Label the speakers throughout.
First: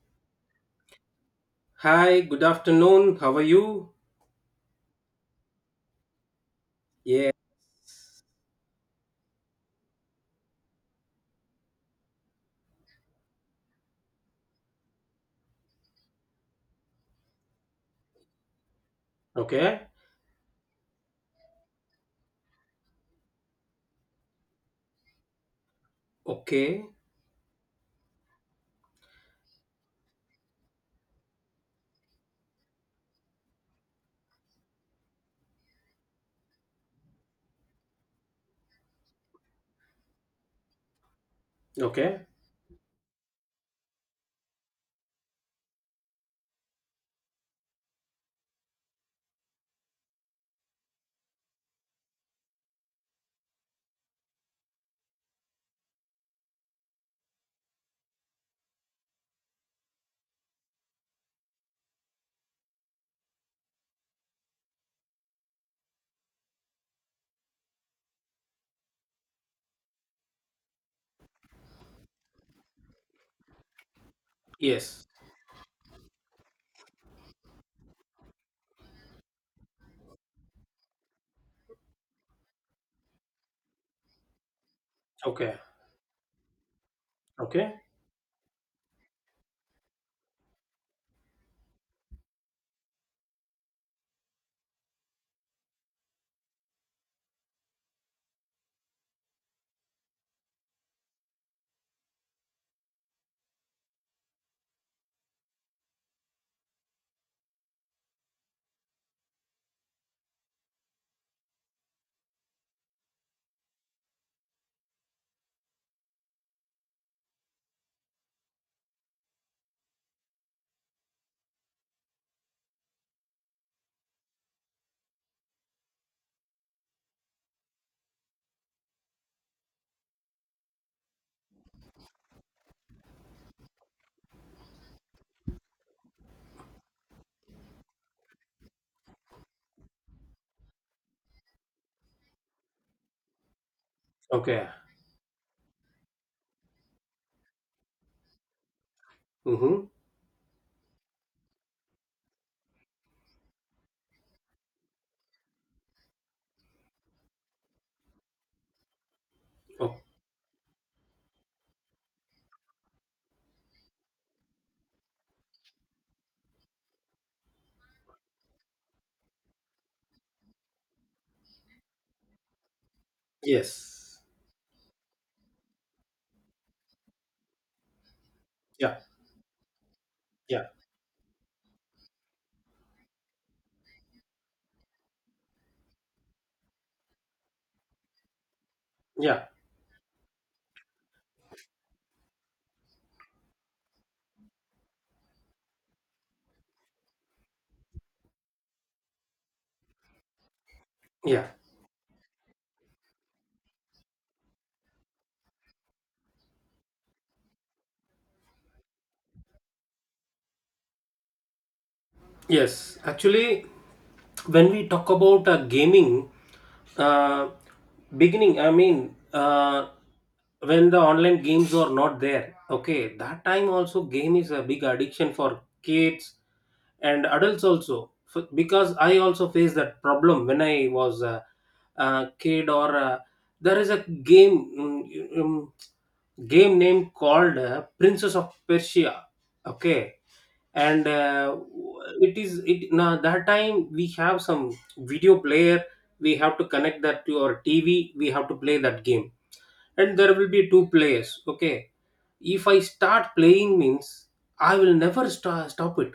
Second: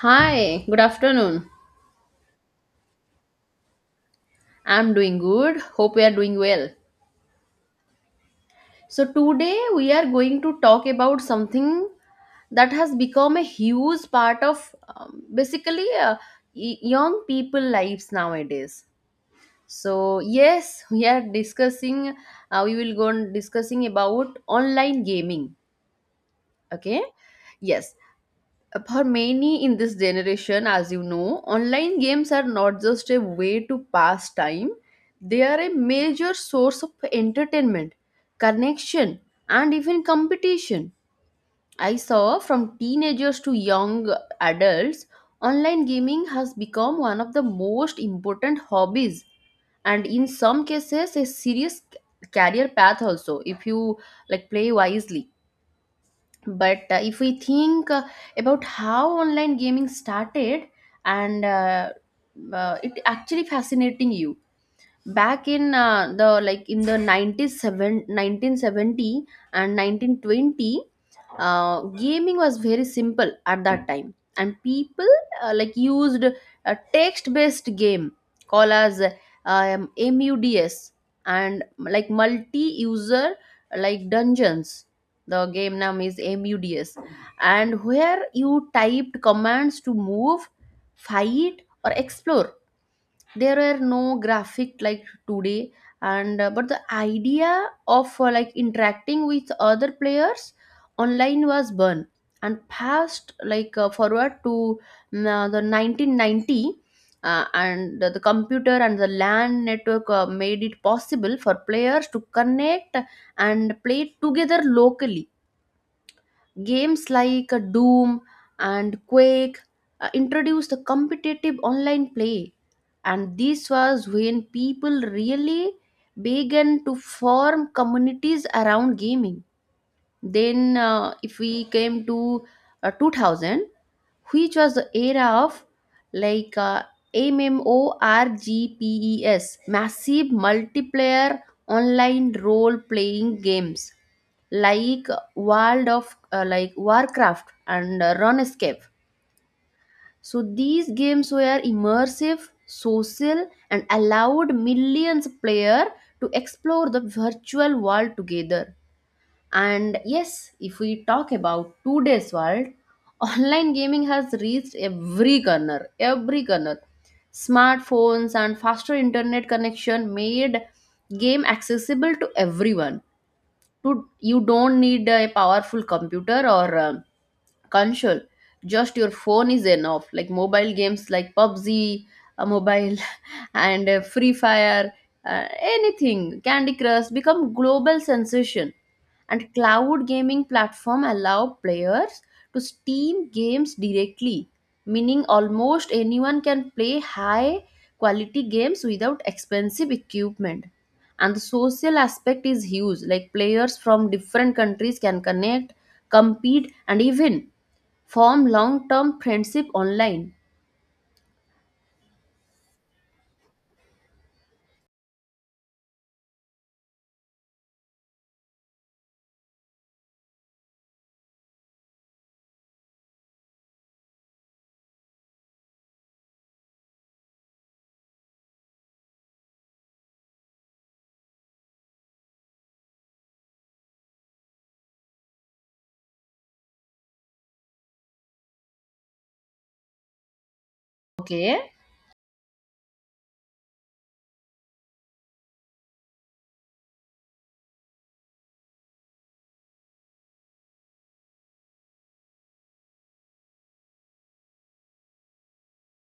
Speaker 1: Hi, good afternoon.
Speaker 2: Hi, good afternoon. How are you?
Speaker 1: I'm doing good. Hope you are doing well.
Speaker 2: Yeah.
Speaker 1: So, today we are going to talk about something that has become a huge part of basically, young people lives nowadays.
Speaker 2: Okay.
Speaker 1: So yes, we are discussing, we will go on discussing about online gaming.
Speaker 2: Okay.
Speaker 1: Okay. Yes. For many in this generation, as you know, online games are not just a way to pass time, they are a major source of entertainment, connection, and even competition. I
Speaker 2: Okay.
Speaker 1: saw from teenagers to young adults, online gaming has become one of the most important hobbies, and in some cases a serious career path also, if you like play wisely. But if we think, about how online gaming started, and it actually fascinating you. Back in the, like, in the 97, 1970 1920, gaming was very simple at that time, and
Speaker 2: Yes.
Speaker 1: people like used a text based game called as muds, and, like, multi user, like, dungeons. The
Speaker 2: Okay.
Speaker 1: game name is muds.
Speaker 2: Okay.
Speaker 1: And where you typed commands to move, fight, or explore, there are no graphic like today. And but the idea of like interacting with other players online was born, and passed, like, forward to the 1990. And the computer and the LAN network made it possible for players to connect and play together locally. Games like Doom and Quake introduced the competitive online play, and this was when people really began to form communities around gaming. Then, if we came to, 2000, which was the era of, like uh, MMORPGs, massive multiplayer online role playing games
Speaker 2: Okay.
Speaker 1: like World of, Warcraft and RuneScape.
Speaker 2: Mm-hmm.
Speaker 1: So these games were immersive, social, and allowed millions player to explore the virtual world together. And
Speaker 2: Oh,
Speaker 1: yes, if we talk about today's world, online gaming has reached every corner, every corner. Smartphones and faster internet connection made game accessible to everyone.
Speaker 2: yes.
Speaker 1: You don't need a powerful computer or, console, just
Speaker 2: Yeah.
Speaker 1: your phone is enough, like
Speaker 2: Yeah.
Speaker 1: mobile games like PUBG, a mobile and, free fire, uh, anything, candy crush, become global sensation.
Speaker 2: Yeah.
Speaker 1: And cloud gaming platform allow players to steam games directly, meaning almost anyone can play high quality games without expensive equipment. And the
Speaker 2: Yeah.
Speaker 1: social aspect is huge, like players from different countries can connect, compete, and even form long term friendship online.
Speaker 2: Yes. Actually, when we talk about gaming, uh, beginning, I mean, when the online games are not there, okay, that time also game is a big addiction for kids and adults also, because I also faced that problem when I was a kid or there is a game, game name called Princess of Persia, okay. And
Speaker 1: Okay.
Speaker 2: it is it, now that time we have some video player, we have to connect that to our TV, we have to play that game, and there will be 2 players, okay. If I start playing means I will never stop it.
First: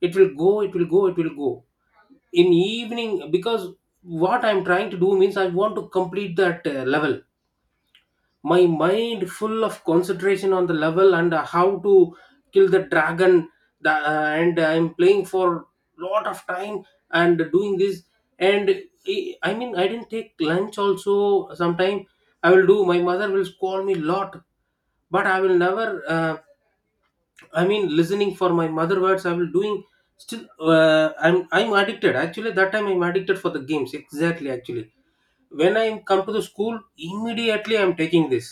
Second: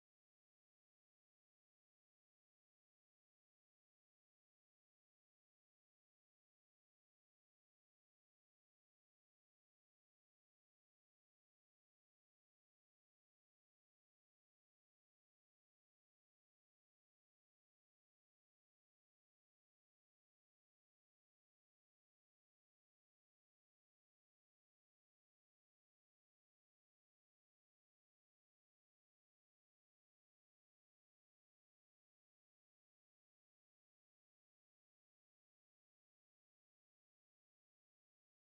Speaker 2: It will go, it will go, it will go in evening, because what I'm trying to do means I want to complete that level. My mind full of concentration on the level, and how to kill the dragon, and I'm playing for lot of time and doing this. And I mean I didn't take lunch also sometime, I will do, my mother will scold me lot, but I will never uh, I mean listening for my mother words I will doing still. I'm addicted actually, that time I'm addicted for the games, exactly actually. When I come to the school, immediately I'm taking this,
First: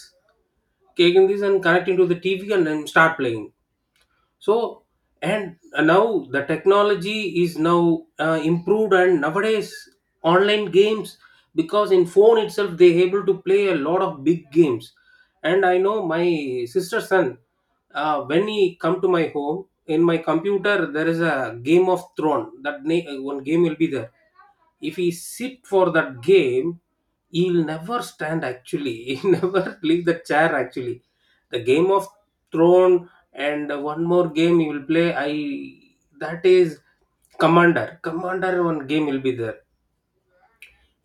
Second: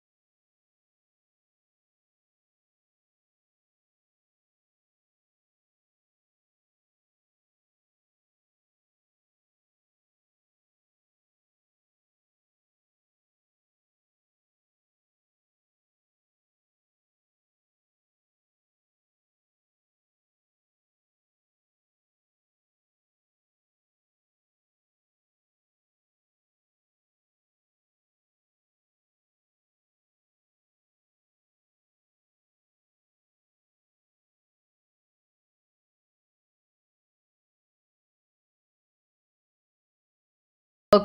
Speaker 2: taking this and connecting to the TV and then start playing. So, and now the technology is now improved, and nowadays online games, because in phone itself they able to play a lot of big games. And I know my sister's son, when he come to my home in my computer there is a game of throne, that one game will be there. If he sit for that game, he'll never stand actually, he never leave the chair actually, the game of throne. And one more game you will play, I that is commander, one game will be there.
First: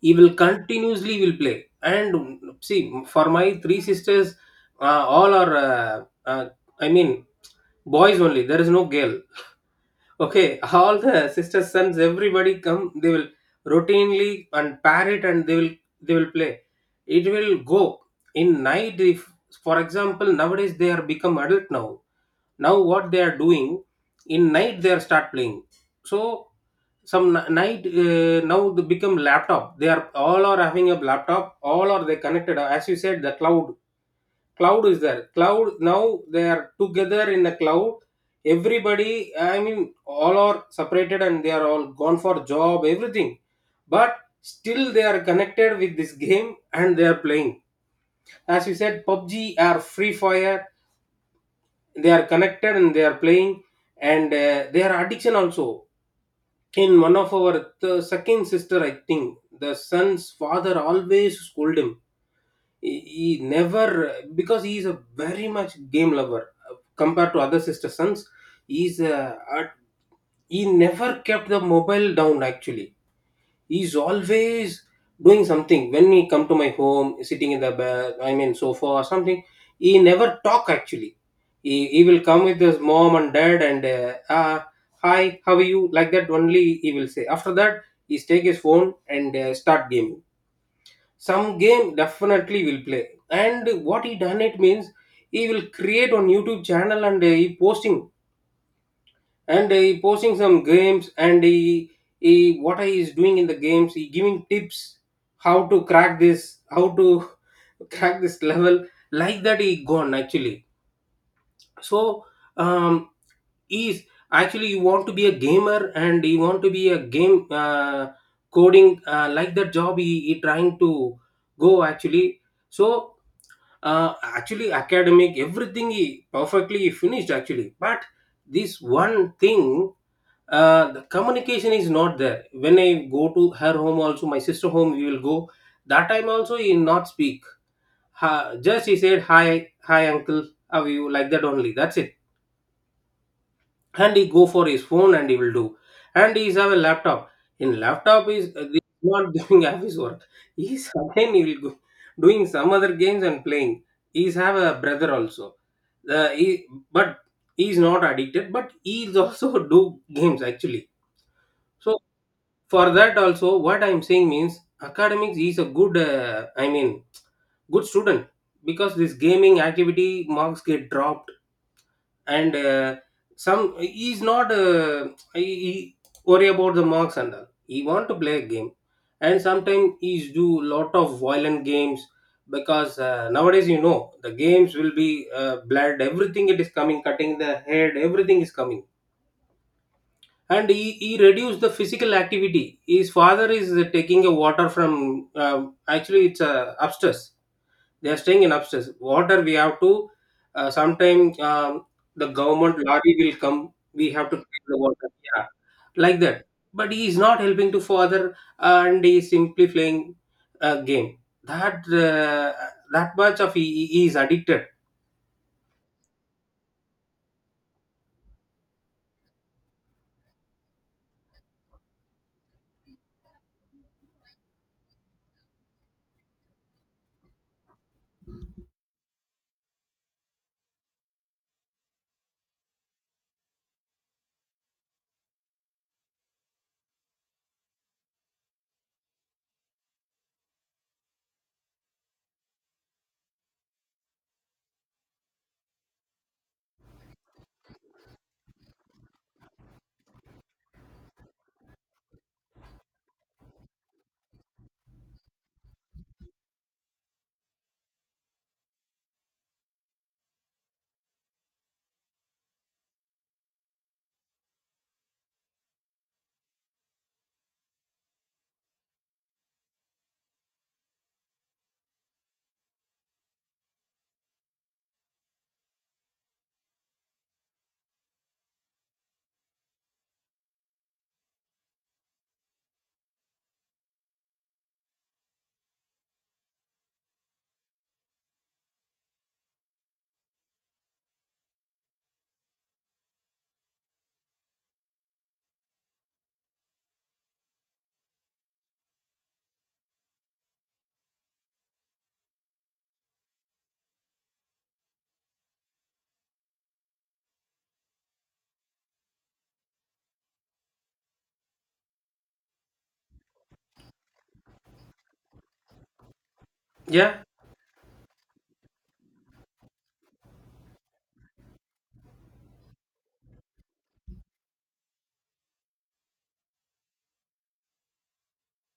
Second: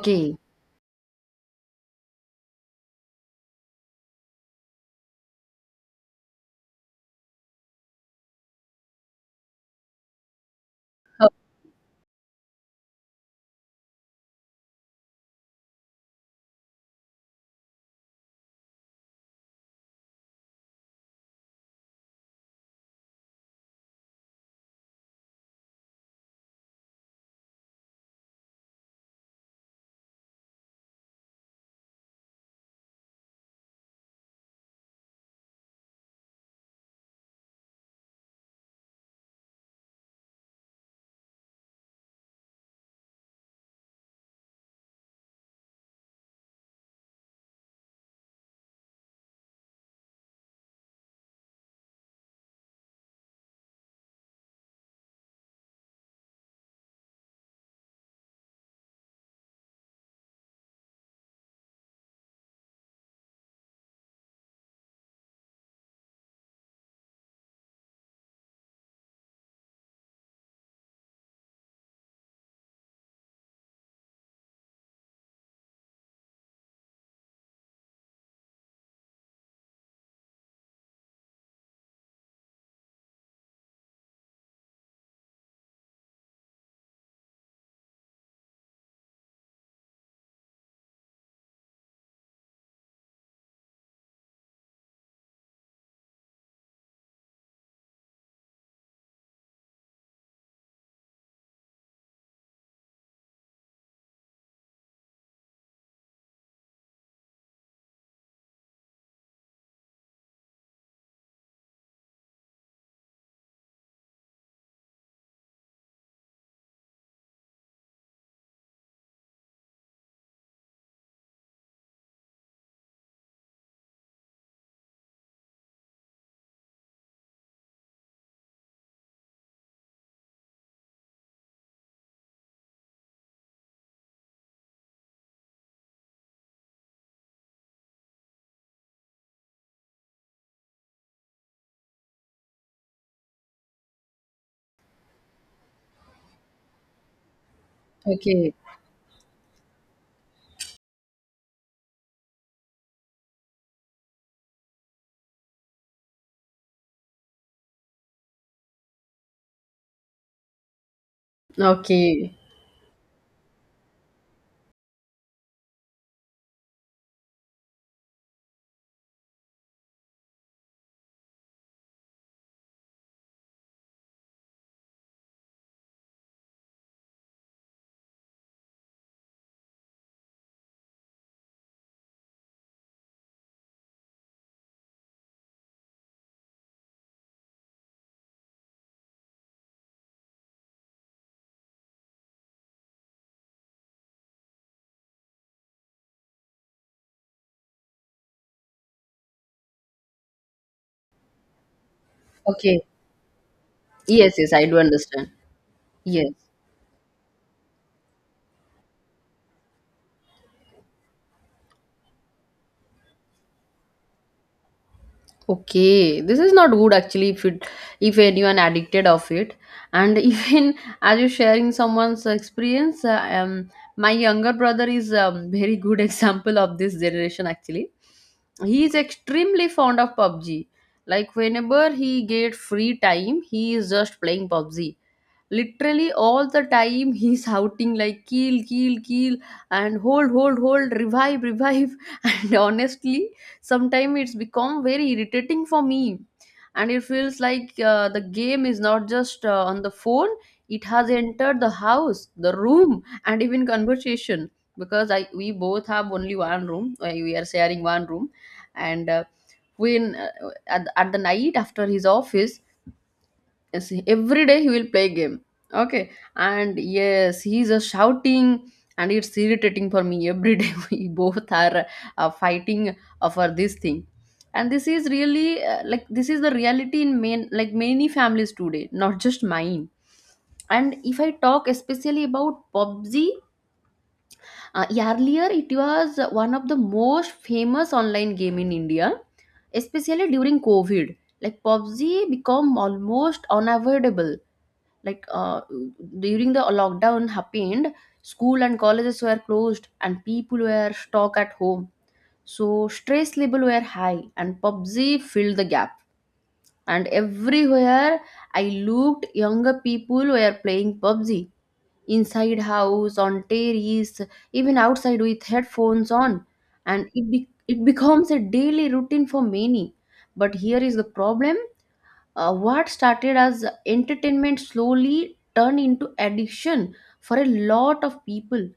Speaker 2: He will continuously will play and see. For my 3 sisters, all are I mean boys only, there is no girl. Okay, all
Speaker 1: Oh,
Speaker 2: the sisters, sons, everybody come. They will routinely and pair it, and they will play. It will go in night. If, for example, nowadays they are become adult now. Now what they are doing in night they are start playing. So some night, now they become laptop. They are all are having a laptop. All are they connected, as you said, the cloud. Cloud is there, cloud now, they are together in a cloud, everybody, I mean, all are separated and they are all gone for job everything. But still they are connected with this game and they are playing, as you said, PUBG are free fire. They are connected and they are playing. And they are addiction also. In one of our second sister, I think, the son's father always scold him. He never, because he is a very much game lover compared to other sister sons. he's uh, at- he never kept the mobile down actually. He's always doing something. When he come to my home sitting in the bed, I mean sofa or something, he never talk actually. He will come with his mom and dad and hi how are you, like that only he will say. After that he take his phone and start gaming. Some game definitely will play. And what he done it means, he will create on YouTube channel and he posting. And he posting some games, and he what he is doing in the games he giving tips. How to crack this, how to crack this level. Like that he gone actually. So, um is actually you want to be a gamer and you want to be a game coding, like that job he trying to go actually. So, actually, academic, everything he perfectly finished actually. But this one thing, the communication is not there. When I go to her home also, my sister home, we will go. That time also, he not speak. Ha, just he said, hi, hi uncle, how are you? Like that only. That's it. And he go for his phone and he will do. And he have a laptop. In laptop
Speaker 1: okay.
Speaker 2: is he's not doing office work. He's again he will go doing some other games and playing. He's have a brother also, he but he is not addicted, but he is also do games actually. So
Speaker 1: Okay.
Speaker 2: for that also what I'm saying means, academics is a good, I mean, good student, because this gaming activity marks get dropped. And some he is not he worry about the marks and all, he want to play a game. And sometimes he's do lot of violent games, because nowadays, you know, the games will be blood everything it is coming, cutting the head everything is coming. And he reduced the physical activity. His father is taking a water from, actually it's a upstairs, they are staying in upstairs, water we have to, sometimes, the government
Speaker 1: Okay.
Speaker 2: lorry will come, we have
Speaker 1: Yes,
Speaker 2: to
Speaker 1: yes, I
Speaker 2: take
Speaker 1: do
Speaker 2: the water,
Speaker 1: understand.
Speaker 2: yeah, like
Speaker 1: Yes.
Speaker 2: that. But he is not helping to father and he is simply playing a game. That that much of, he is addicted.
Speaker 1: Okay. This is not good actually, if anyone addicted of it. And even, as you sharing someone's experience, my younger brother is a very good example of this generation actually. He is extremely fond of PUBG. Like, whenever he get free time, he is just playing PUBG literally all the time. He's shouting like kill kill kill and hold hold hold, revive revive. And honestly, sometimes it's become very irritating for me, and it feels like the game is not just on the phone, it has entered the house, the room, and even conversation. Because I, we both have only one room, we are sharing one room. And at the night, after his office, yes, every day he will play game. Okay. And yes, he's a shouting, and it's irritating for me every day. We both are fighting for this thing. And this is really, like, this is the reality in main, like many families today, not just mine. And if I talk especially about PUBG, earlier it was one of the most famous online game in India, especially during COVID. Like, PUBG become almost unavoidable. Like, during the lockdown happened, school and colleges were closed and people were stuck at home, so stress level were high and PUBG filled the gap. And everywhere I looked, younger people were playing PUBG inside house, on terrace, even outside with headphones on. And
Speaker 2: Yeah.
Speaker 1: it becomes a daily routine for many. But here is the problem, what started as entertainment slowly turned into addiction for a lot of people.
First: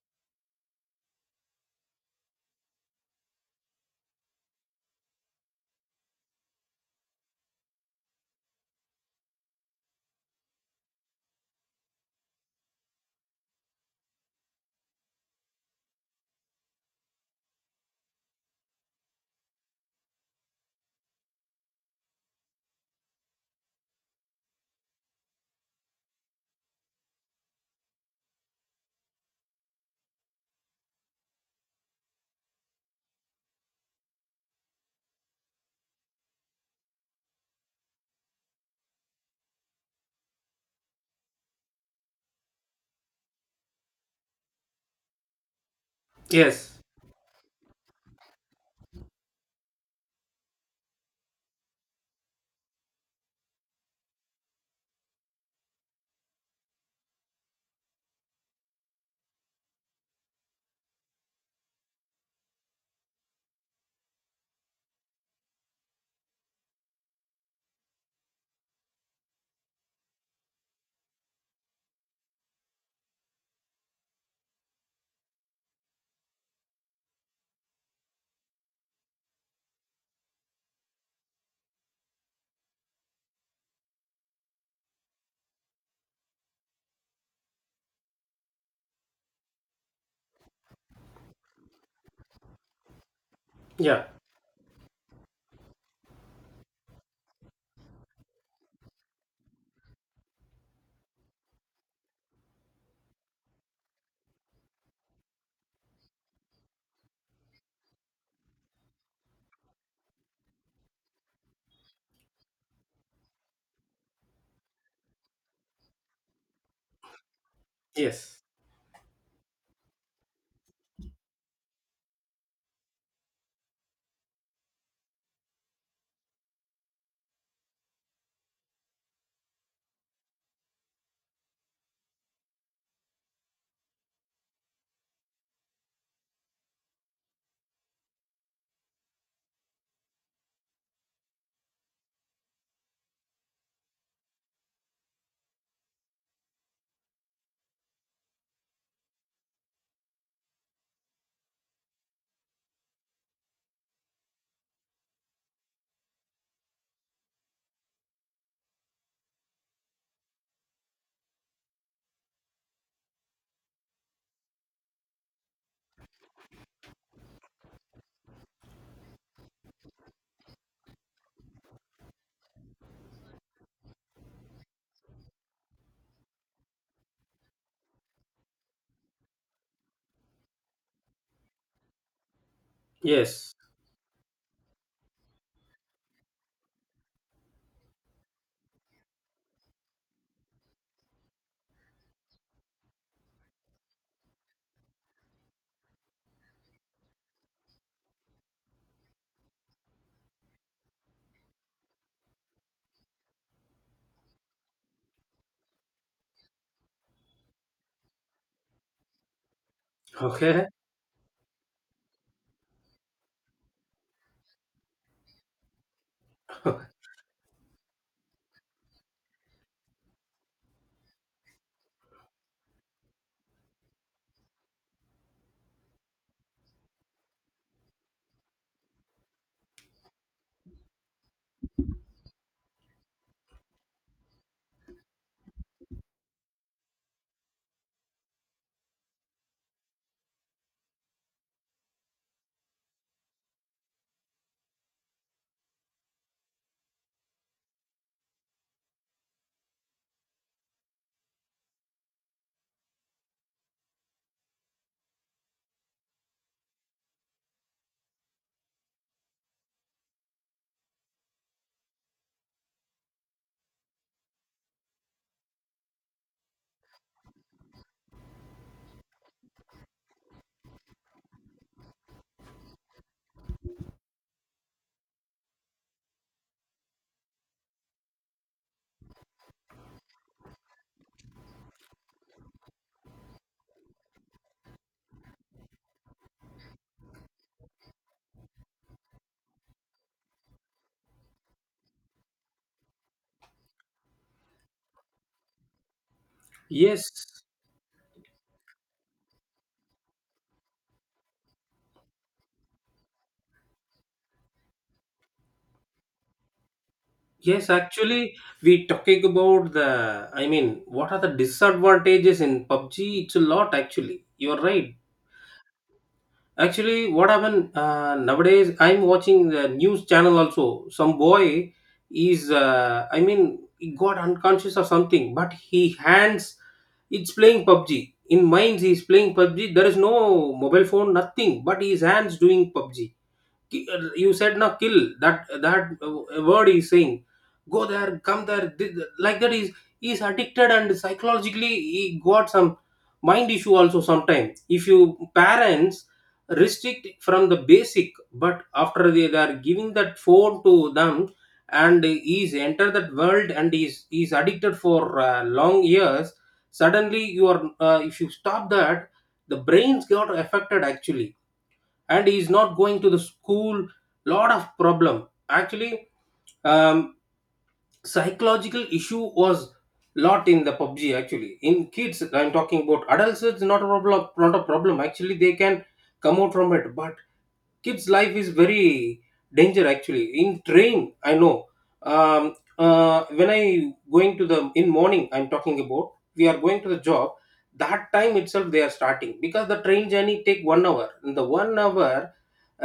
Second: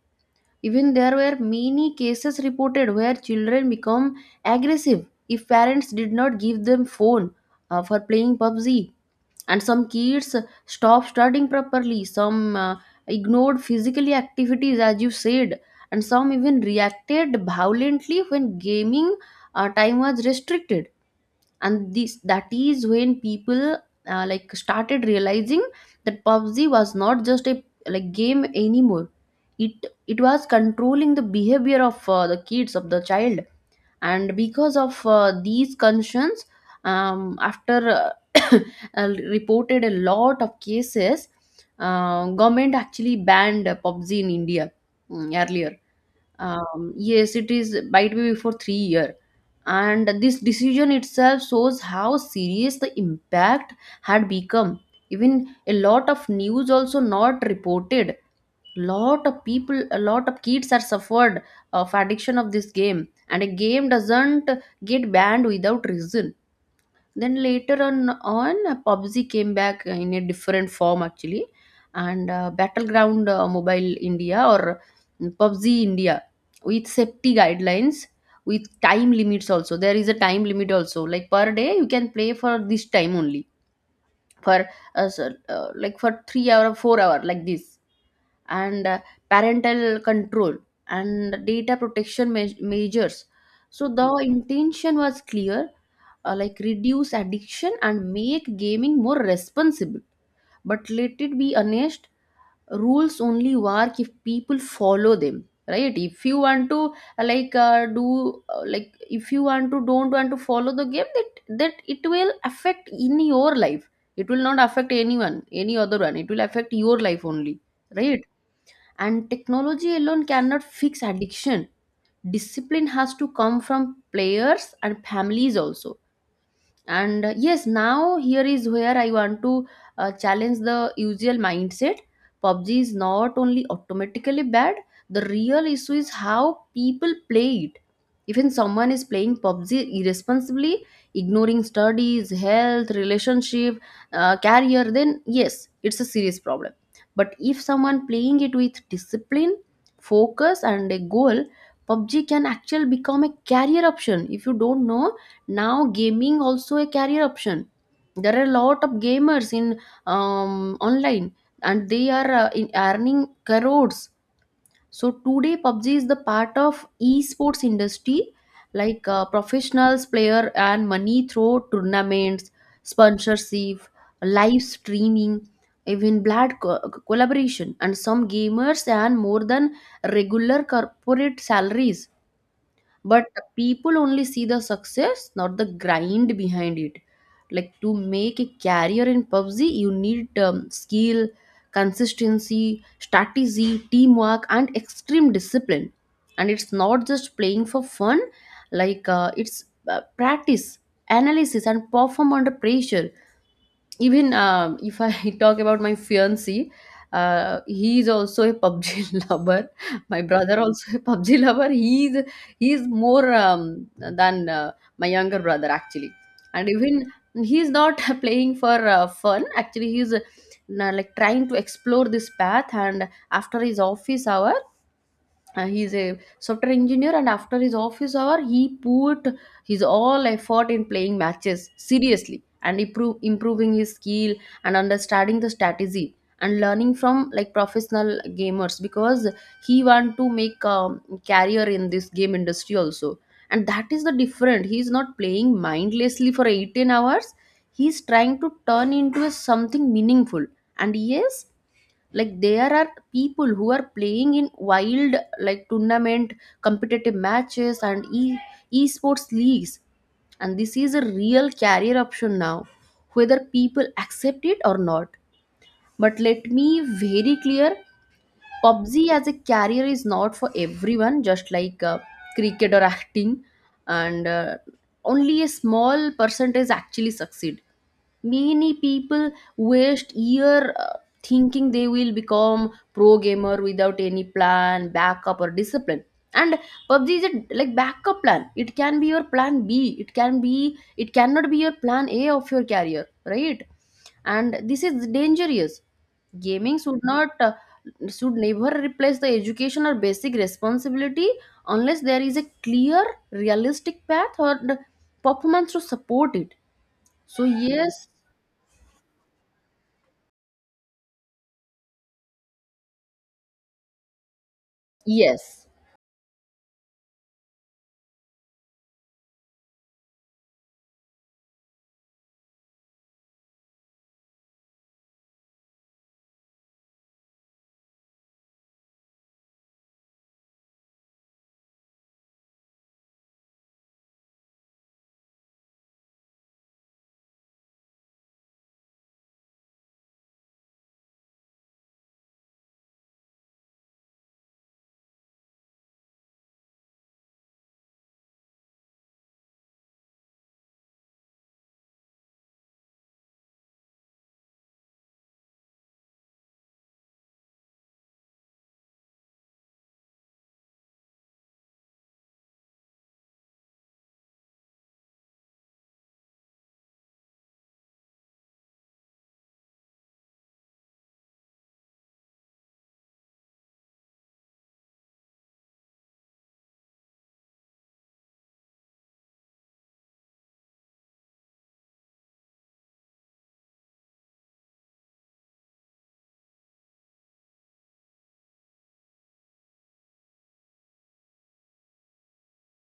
Speaker 1: Even there were many cases reported where children become aggressive if parents did not give them phone for playing PUBG. And some kids stopped studying properly. Some ignored physical activities, as you said, and some even reacted violently when gaming time was restricted. And this, that is when people started realizing that PUBG was not just a, like, game anymore. It, was controlling the behavior of, the kids, of the child. And because of these concerns, after uh, reported a lot of cases, government actually banned PUBG in India, earlier.
Speaker 2: Yes.
Speaker 1: Yes, it is, might be for 3 years, and this decision itself shows how serious the impact had become. Even a lot of news also not reported, lot of people, a lot of kids are suffered of addiction of this game, and a game doesn't get banned without reason. Then later on, PUBG came back in a different form actually, and Battleground Mobile India, or PUBG India, with safety guidelines, with time limits also. There is a time limit also. Like per day, you can play for this time only, for, like, for 3 hours, or 4 hours, like this. And parental control and data protection measures. So
Speaker 2: Yeah.
Speaker 1: the intention was clear, like, reduce addiction and make gaming more responsible. But let it be honest, rules only work if people follow them, right? If you want to, do, if you want to, don't want to follow the game, that it will affect in your life. It will not affect anyone, any other one. It will affect your life only, right?
Speaker 2: Yes.
Speaker 1: And technology alone cannot fix addiction. Discipline has to come from players and families also. And yes, now here is where I want to challenge the usual mindset. PUBG is not only automatically bad. The real issue is how people play it. Even someone is playing PUBG irresponsibly, ignoring studies, health, relationship, career, then yes, it's a serious problem. But if someone playing it with discipline, focus, and a goal, PUBG can actually become a career option. If you don't know, now gaming also a career option. There are a lot of gamers in, online, and they are in earning crores. So today PUBG is the part of esports industry, like, professionals player, and money through tournaments, sponsorship, live streaming, even blood collaboration, and some gamers earn more than regular corporate salaries. But
Speaker 2: Yes.
Speaker 1: people only see the success, not the grind behind it. Like, to make a career in PUBG, you need, skill, consistency, strategy, teamwork, and extreme discipline. And it's not just playing for fun. Like, it's, practice, analysis, and perform under pressure. Even, if I talk about my fiancé, he is also a PUBG lover. My brother
Speaker 2: Okay.
Speaker 1: also a PUBG lover. He is more, than my younger brother actually, and even he is not playing for fun. Actually, he is, trying to explore this path, and after his office hour, he's a software engineer, and after his office hour, he put his all effort in playing matches seriously and improving his skill and understanding the strategy and learning from, like, professional gamers, because he want to make, career in this game industry also. And that is the different, he's not playing mindlessly for 18 hours. He's trying to turn into a something meaningful. And yes, like, there are people who are playing in wild, like tournament, competitive matches, and e esports leagues. And this is a real career option now, whether people accept it or not. But let me very clear, PUBG as a career is not for everyone, just like, cricket or acting, and only a small percentage actually succeed. Many people waste year thinking they will become pro gamer without any plan, backup, or discipline. And PUBG is a, like, backup plan. It can be your plan B. It can be. It cannot be your plan A of your career, right? And this is dangerous. Gaming should
Speaker 2: Yes.
Speaker 1: not, should never replace the education or basic responsibility, unless there is a clear, realistic path or the performance to support it. So
Speaker 2: Yes,
Speaker 1: yes,
Speaker 2: actually, we talking about the, I mean, what are the disadvantages in PUBG, it's a lot actually, you're right.
Speaker 1: yes.
Speaker 2: Actually, what happened nowadays? I'm watching the news channel also. Some boy is, I mean, he got unconscious or something, but he hands. It's playing PUBG in minds. He's playing PUBG. There is no mobile phone, nothing, but his hands doing PUBG. You said now kill, that that word he's saying, go there come there, like that is, he's addicted and psychologically he got some mind issue also. Sometimes if you parents restrict from the basic, but after they are giving that phone to them, and he's entered that world and he's addicted for long years. Suddenly you are, if you stop that, the brains got affected actually. And he's not going to the school, lot of problem actually. um, Psychological issue was lot in the PUBG actually, in kids. I'm talking about adults, it's not a problem, not a problem actually, they can come out from it. But kids life is very danger actually. In train, I know, um, when I going to the in morning, I'm talking about, we are going to the job, that time itself they are starting, because the train journey take 1 hour, in the 1 hour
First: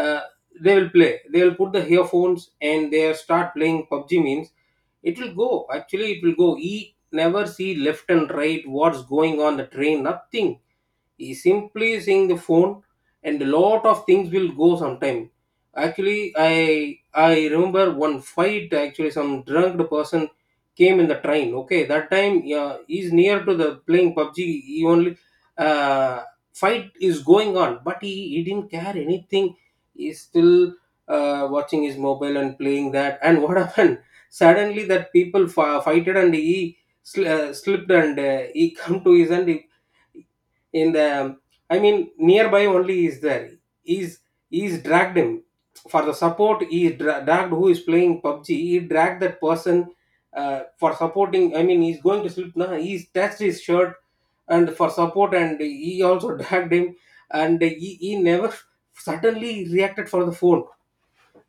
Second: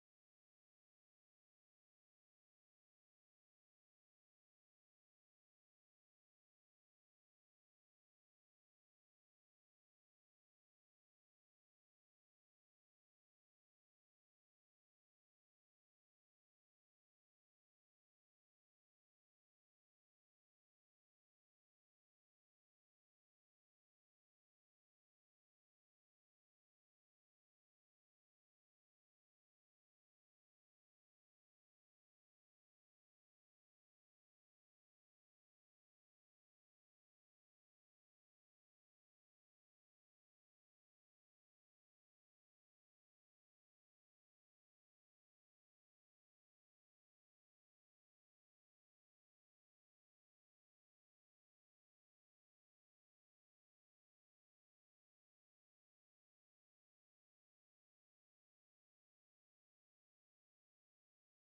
Speaker 2: uh, they will play, they will put the earphones and they start playing PUBG means it will go actually, it will go. He never see left and right what's going on the train, nothing, he simply seeing the phone. And a lot of things will go sometime. Actually, I remember one fight. Actually, some drunk person came in the train. Okay, that time, yeah, he's near to the playing PUBG. He only, uh, fight is going on, but he didn't care anything. He's still watching his mobile and playing that. And what happened? Suddenly, that people fighted and he slipped and he come to his end. He, in the, I mean nearby only is there, he's he's dragged him for the support. He dragged who is playing PUBG, he dragged that person for supporting, I mean he's going to sleep now, he's touched his shirt and for support. And he also dragged him. And he never suddenly reacted for the phone.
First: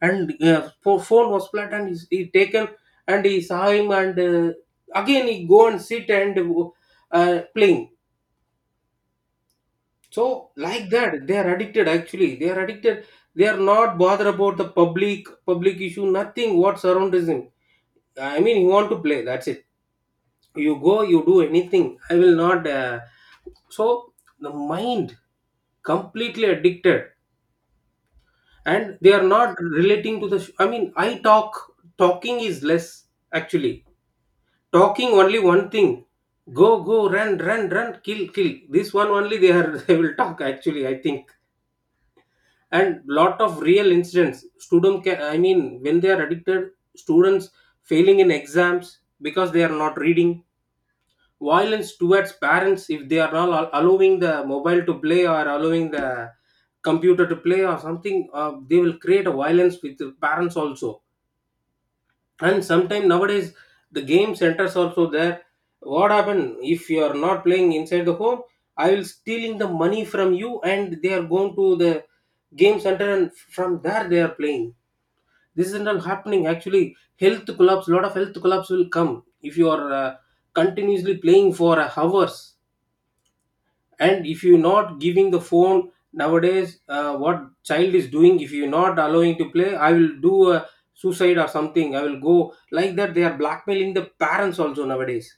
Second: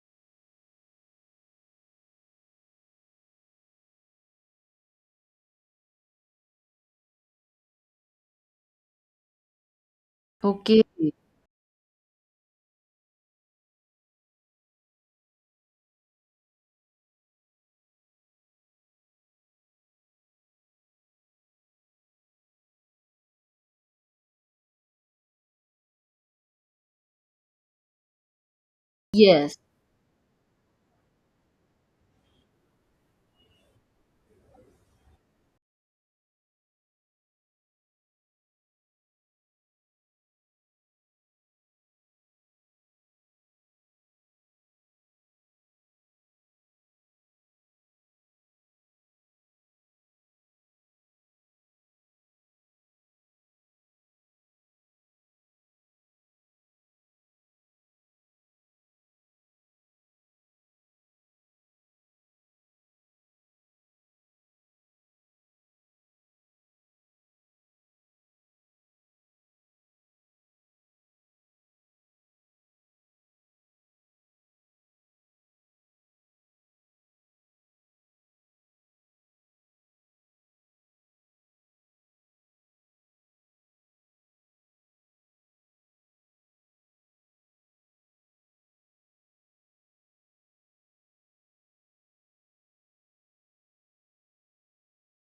Speaker 2: And phone was flat and he's, he taken. And he saw him and again he go and sit and playing. So
Speaker 1: Okay,
Speaker 2: like that, they are addicted. Actually, they are addicted. They are not bothered about the public issue. Nothing what surrounds him. I mean, you want to play. That's it. You go. You do anything. I will not. So the mind completely addicted, and they are
Speaker 1: yes,
Speaker 2: not relating to the. I mean, I talk. Talking is less actually. Talking only one thing. Go go run run run kill kill. This one only they are they will talk actually. I think and lot of real incidents student can, when they are addicted, students failing in exams because they are not reading, violence towards parents if they are not allowing the mobile to play or allowing the computer to play or something, they will create a violence with the parents also. And sometimes nowadays the game centers also there. What happen if you are not playing inside the home? I will stealing the money from you, and they are going to the game center, and from there they are playing. This is not happening actually. Health collapse, lot of health collapse will come if you are continuously playing for hours. And if you're not giving the phone nowadays, what child is doing? If you're not allowing to play, I will do a suicide or something, I will go like that. They are blackmailing the parents also nowadays.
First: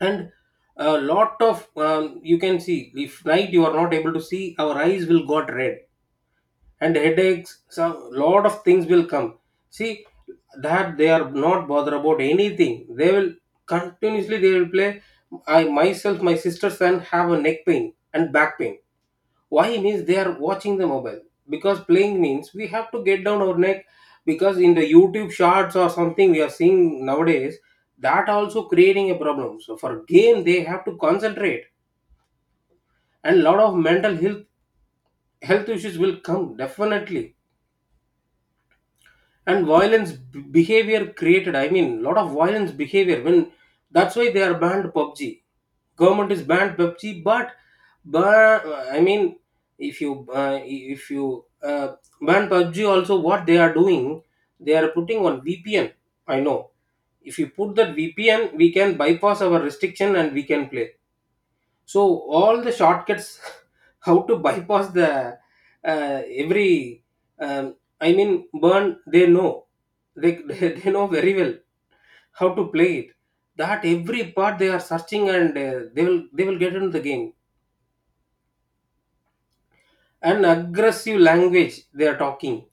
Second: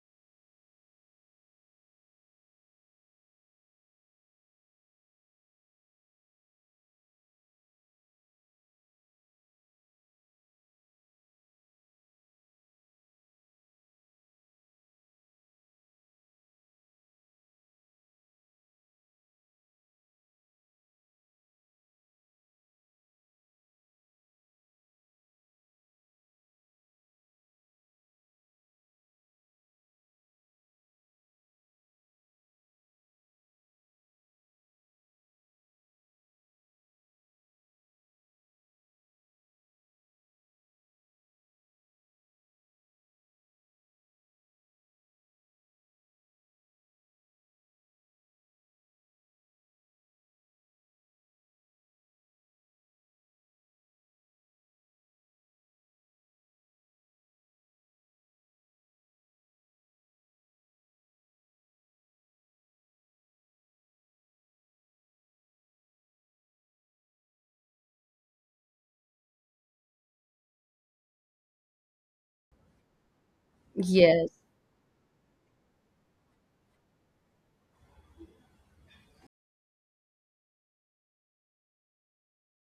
Speaker 2: And a lot of you can see, if night you are not able to see, our eyes will got red, and headaches, some lot of things will come. See, that they are not bother about anything, they will continuously they will play. I myself, my sister's son have a neck pain and back pain. Why means they are watching the mobile, because playing means we have to get down our neck, because in the YouTube shorts or something we are seeing nowadays. That also creating a problem, so for game they have to concentrate. And lot of mental health, health issues will come definitely. And violence behavior created, I mean lot of violence behavior. When that's why they are banned PUBG, government is banned PUBG, but, I mean, if you if you ban PUBG, also what they are doing, they are putting on VPN. I know. If you put that VPN, we can bypass our restriction and we can play. So all the shortcuts, how to bypass the every. Um, I mean, burn. They know. They know very well how to play it, that
Speaker 1: yes.
Speaker 2: every part they are searching, and they will get into the game. An aggressive language they are talking.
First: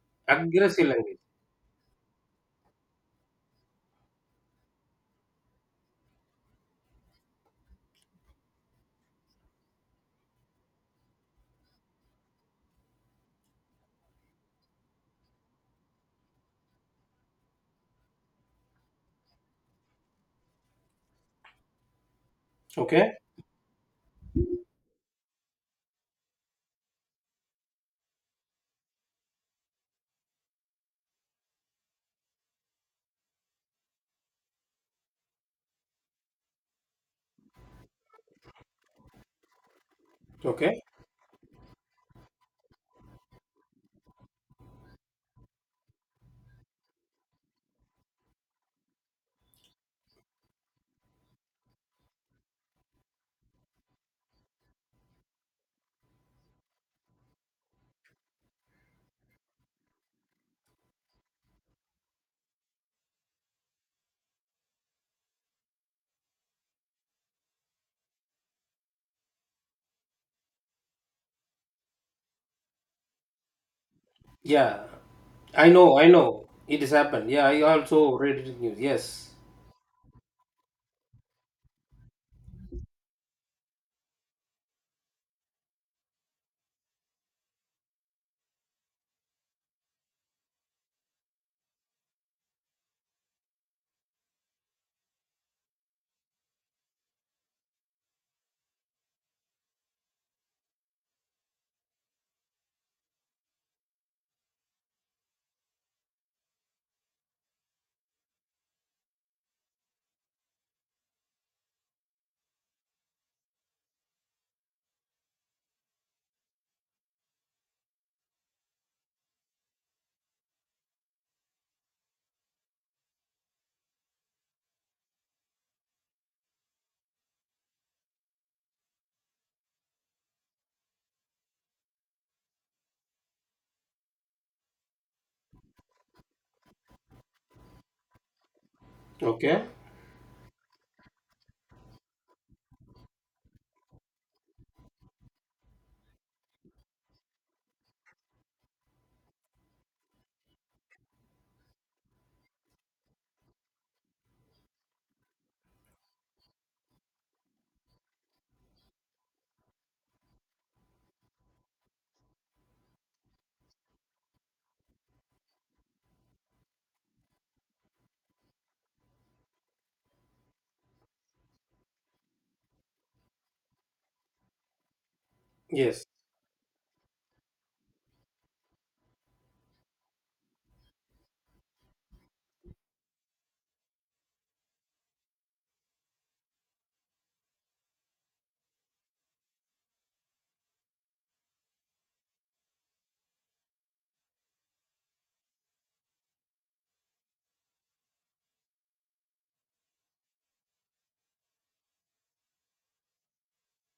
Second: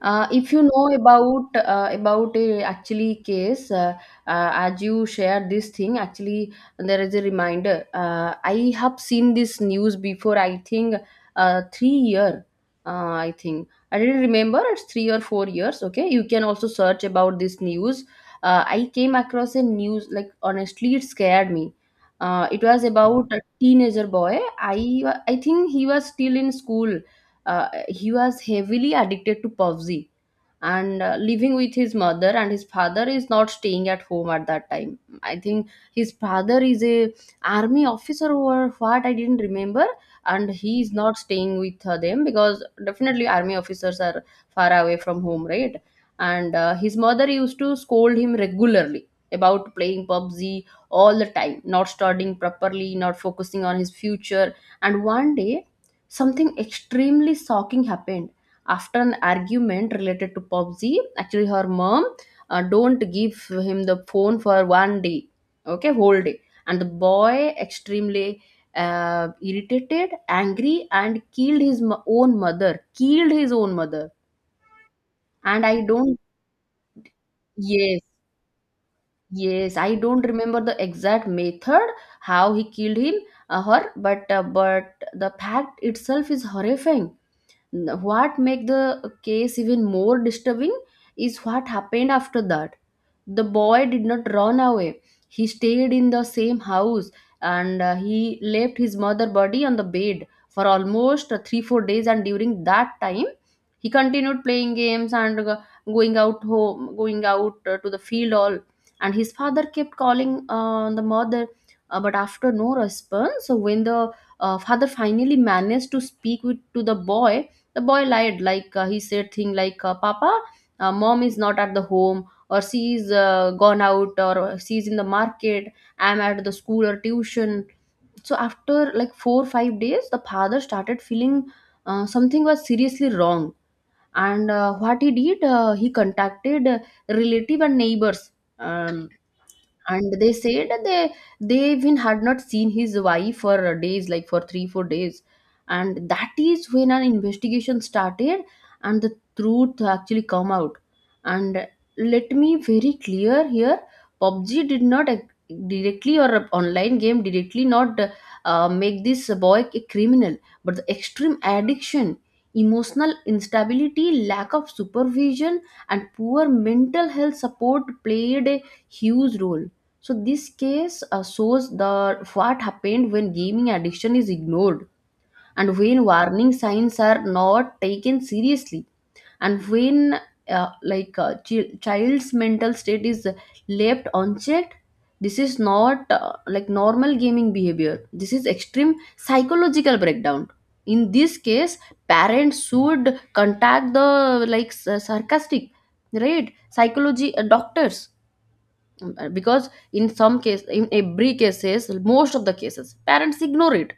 Speaker 1: If you
Speaker 2: Aggressive
Speaker 1: know
Speaker 2: language.
Speaker 1: about, about a actually case, as you share this thing, actually there is a reminder. I have seen this news before. I think, 3 years. I think I didn't remember. It's 3 or 4 years. Okay, you can also search about this news. I came across a news like honestly, it scared me. It was
Speaker 2: Okay.
Speaker 1: about a teenager boy. I think he was still in school, he was heavily addicted to PUBG and living with his mother, and his father is not staying at home at that time. I think his father is a army officer or what, I didn't remember. And he
Speaker 2: Okay.
Speaker 1: is not staying with them because definitely army officers are far away from home, right? And his mother used to scold him regularly about playing PUBG all the time, not studying properly, not focusing on his future. And one day, something extremely shocking happened after an argument related to PUBG. Actually, her mom, don't give him the phone for 1 day, okay, whole day, and the boy extremely, irritated, angry, and killed his own mother. Killed his own mother,
Speaker 2: Yeah.
Speaker 1: and
Speaker 2: I
Speaker 1: I
Speaker 2: know. I
Speaker 1: don't.
Speaker 2: know. It has happened. Yeah. I
Speaker 1: Yes,
Speaker 2: also read it in news. Yes.
Speaker 1: yes, I don't remember the exact method how he killed him, her, but but the fact itself is horrifying. What make the case even more disturbing is what happened after that. The boy did not run away, he stayed in the same house, and he left his mother body on the bed for almost 3 4 days. And during that time, he continued playing games and going out home, going out to the field all. And his father kept calling the mother, but after no response. So when the father finally managed to speak with to the boy, the boy lied, like, he said thing like, "Papa, mom is not at the home, or she's gone out, or she's in the market. I'm at the school or tuition." So after like 4 5 days, the father started feeling something was seriously wrong, and what he did, he contacted relative and neighbors. Um,
Speaker 2: Okay.
Speaker 1: and they said that they even had not seen his wife for days, like for 3 4 days. And that is when an investigation started, and the truth actually come out. And let me very clear here, pubg did not directly, or a online game directly not make this boy a criminal, but the extreme addiction, emotional instability, lack of supervision, and poor mental health support played a huge role. So this case shows the what happened when gaming addiction is ignored, and when
Speaker 2: Yes.
Speaker 1: warning signs are not taken seriously, and when like a child's mental state is left unchecked. This is not like normal gaming behavior, this is extreme psychological breakdown. In this case, parents should contact the like sarcastic, right, psychology doctors, because in some case, in every cases, most of the cases, parents ignore it.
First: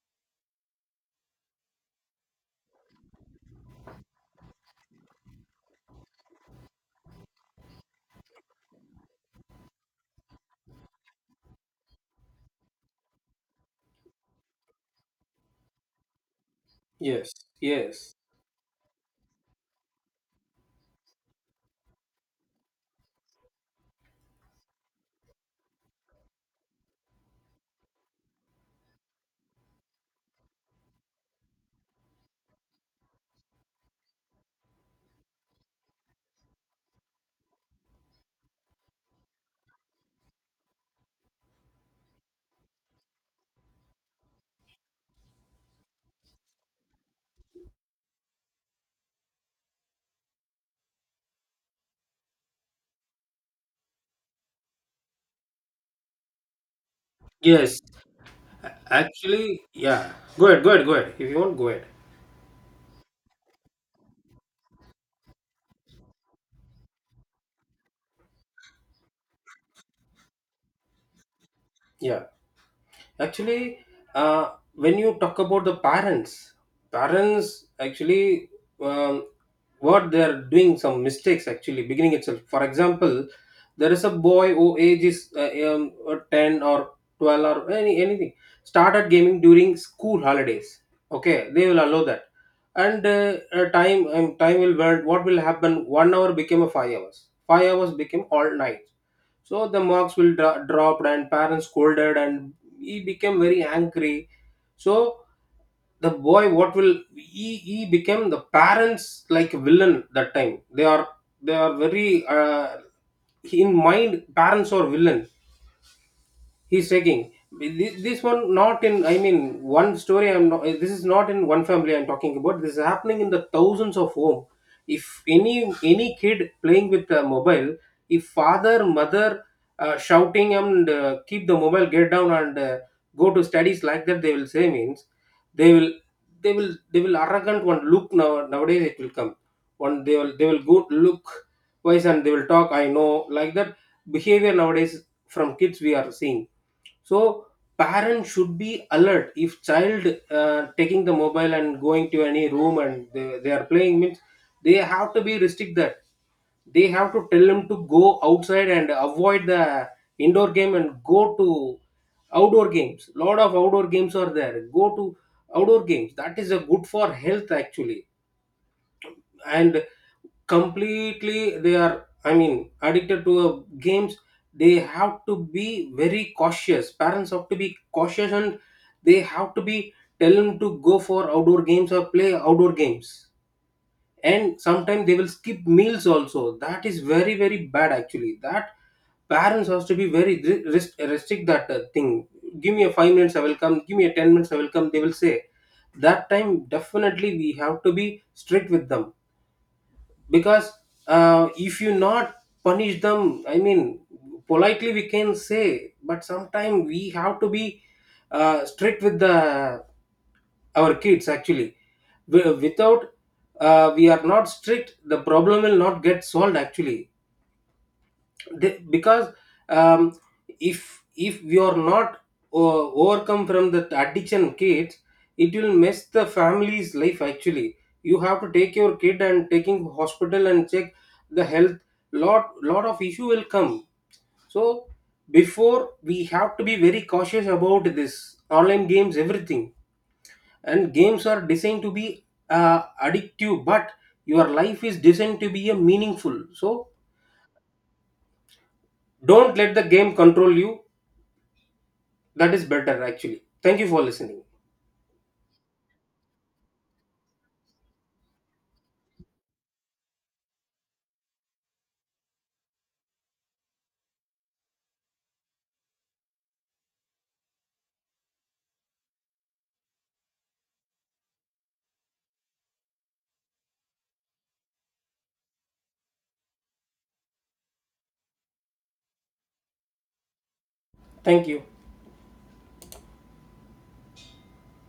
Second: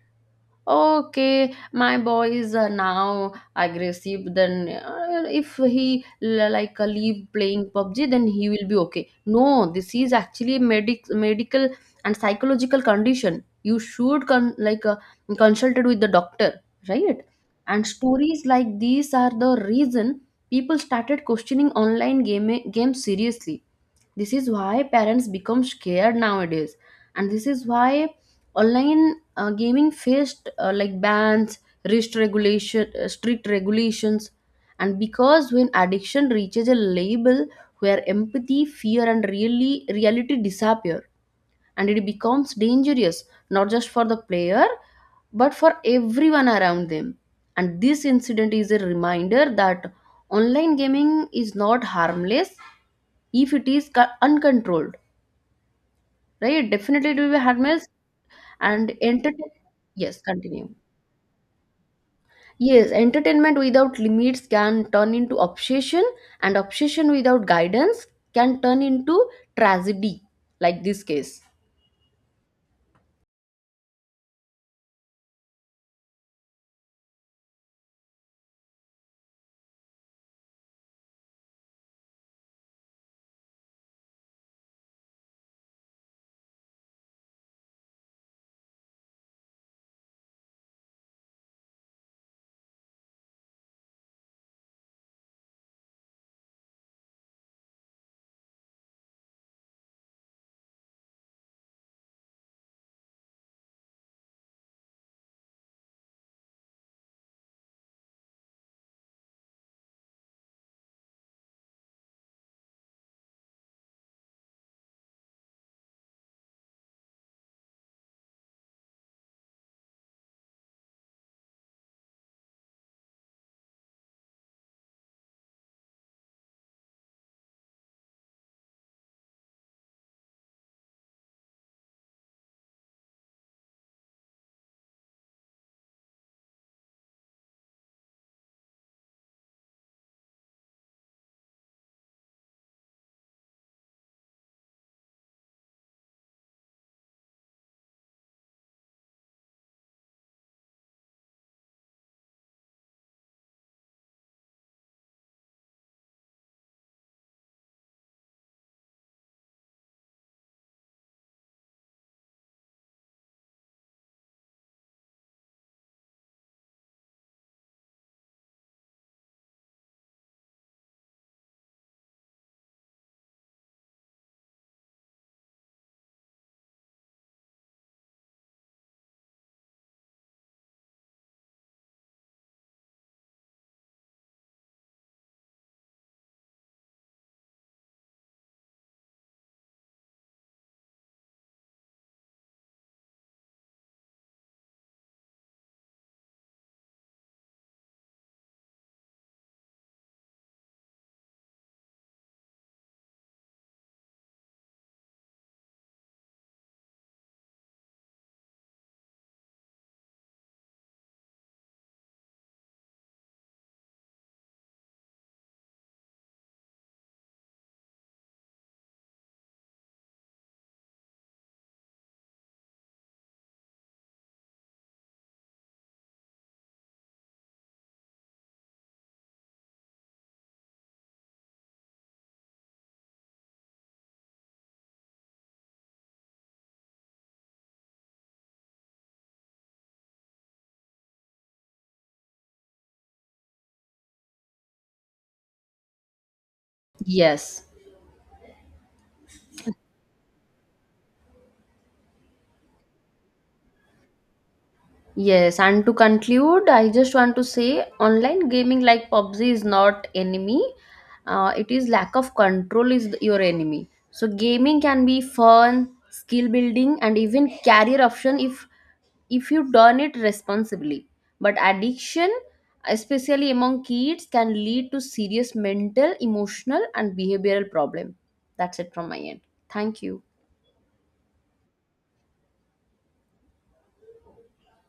Speaker 1: Okay, my boy is now aggressive, then if he like leave playing pubg then he will be okay. No, this is actually medical and psychological condition, you should like consulted with the doctor, right?
Speaker 2: Yes.
Speaker 1: And
Speaker 2: Yes.
Speaker 1: stories like these are the reason people started questioning online game seriously. This is why parents become scared nowadays, and this is why online gaming faced like bans, strict regulations, and because when addiction reaches a level where empathy, fear, and really reality disappear, and it becomes dangerous, not just for the player but for everyone around them. And this incident is a reminder that online gaming is not harmless if it is uncontrolled. Right, definitely it will be
Speaker 2: Yes.
Speaker 1: harmless and entertain.
Speaker 2: Actually, yeah.
Speaker 1: Yes,
Speaker 2: Go ahead.
Speaker 1: continue.
Speaker 2: Go ahead. Go ahead. If you want, go ahead.
Speaker 1: Yes, entertainment without limits can turn into obsession, and obsession without guidance can turn into tragedy, like this case.
Speaker 2: Yeah. Actually, when you talk about the parents, parents actually um, what they are doing, some mistakes actually beginning itself. For example, there is a boy who age is 10 or 12 or any anything, started gaming during school holidays. Okay, they will allow that, and time time will burn. What will happen? 1 hour became a 5 hours. 5 hours became all night, so the marks will drop, and parents scolded, and he became very angry. So the boy, what will he? He became the parents like villain that time. They are very in mind, parents are villain. He's taking this, this one, not in, I mean, one story I'm not, this is not in one family I'm talking about, this is happening in the thousands of home. If any kid playing with a mobile, if father mother shouting and keep the mobile get down, and go to studies, like that they will say means they will, they will arrogant one look now nowadays it will come. One they will, they will go look wise, and they will talk, I know, like that behavior nowadays from kids we are seeing. So parents should be alert, if child taking the mobile and going to any room and they are playing means they have to be restrict that, they have to tell him to go outside and avoid the indoor game and go to outdoor games. Lot of outdoor games are there, go to outdoor games, that is a good for health actually. And completely they are, addicted to games, they have to be very cautious. Parents have to be cautious, and they have to be tell them to go for outdoor games or play outdoor games. And sometimes they will skip meals also, that is very very bad actually. That parents has to be very restrict that thing. Give me a 5 minutes I will come, give me a 10 minutes I will come, they will say. That time definitely we have to be strict with them. Because if you not punish them, I mean politely we can say, but sometimes we have to be strict with the our kids actually. Without we are not strict, the problem will not get solved actually. They- because um, if we are not overcome from that addiction kids, it will mess the family's life actually. You have to take your kid and taking hospital and check the health, lot of issue will come. So before we have to be very cautious about this online games everything. And games are designed to be addictive, but your life is designed to be a meaningful. So
Speaker 1: Yes.
Speaker 2: don't let the game control you, that is better actually. Thank you for listening.
Speaker 1: Yes, and to conclude, I just want to say online gaming like PUBG is not enemy. It is lack of control is your enemy. So gaming can be fun, skill building, and even career option if you done it responsibly. But addiction, especially among kids, can lead to serious mental, emotional, and behavioral problem. That's it from my end. Thank you.
Speaker 2: Thank you.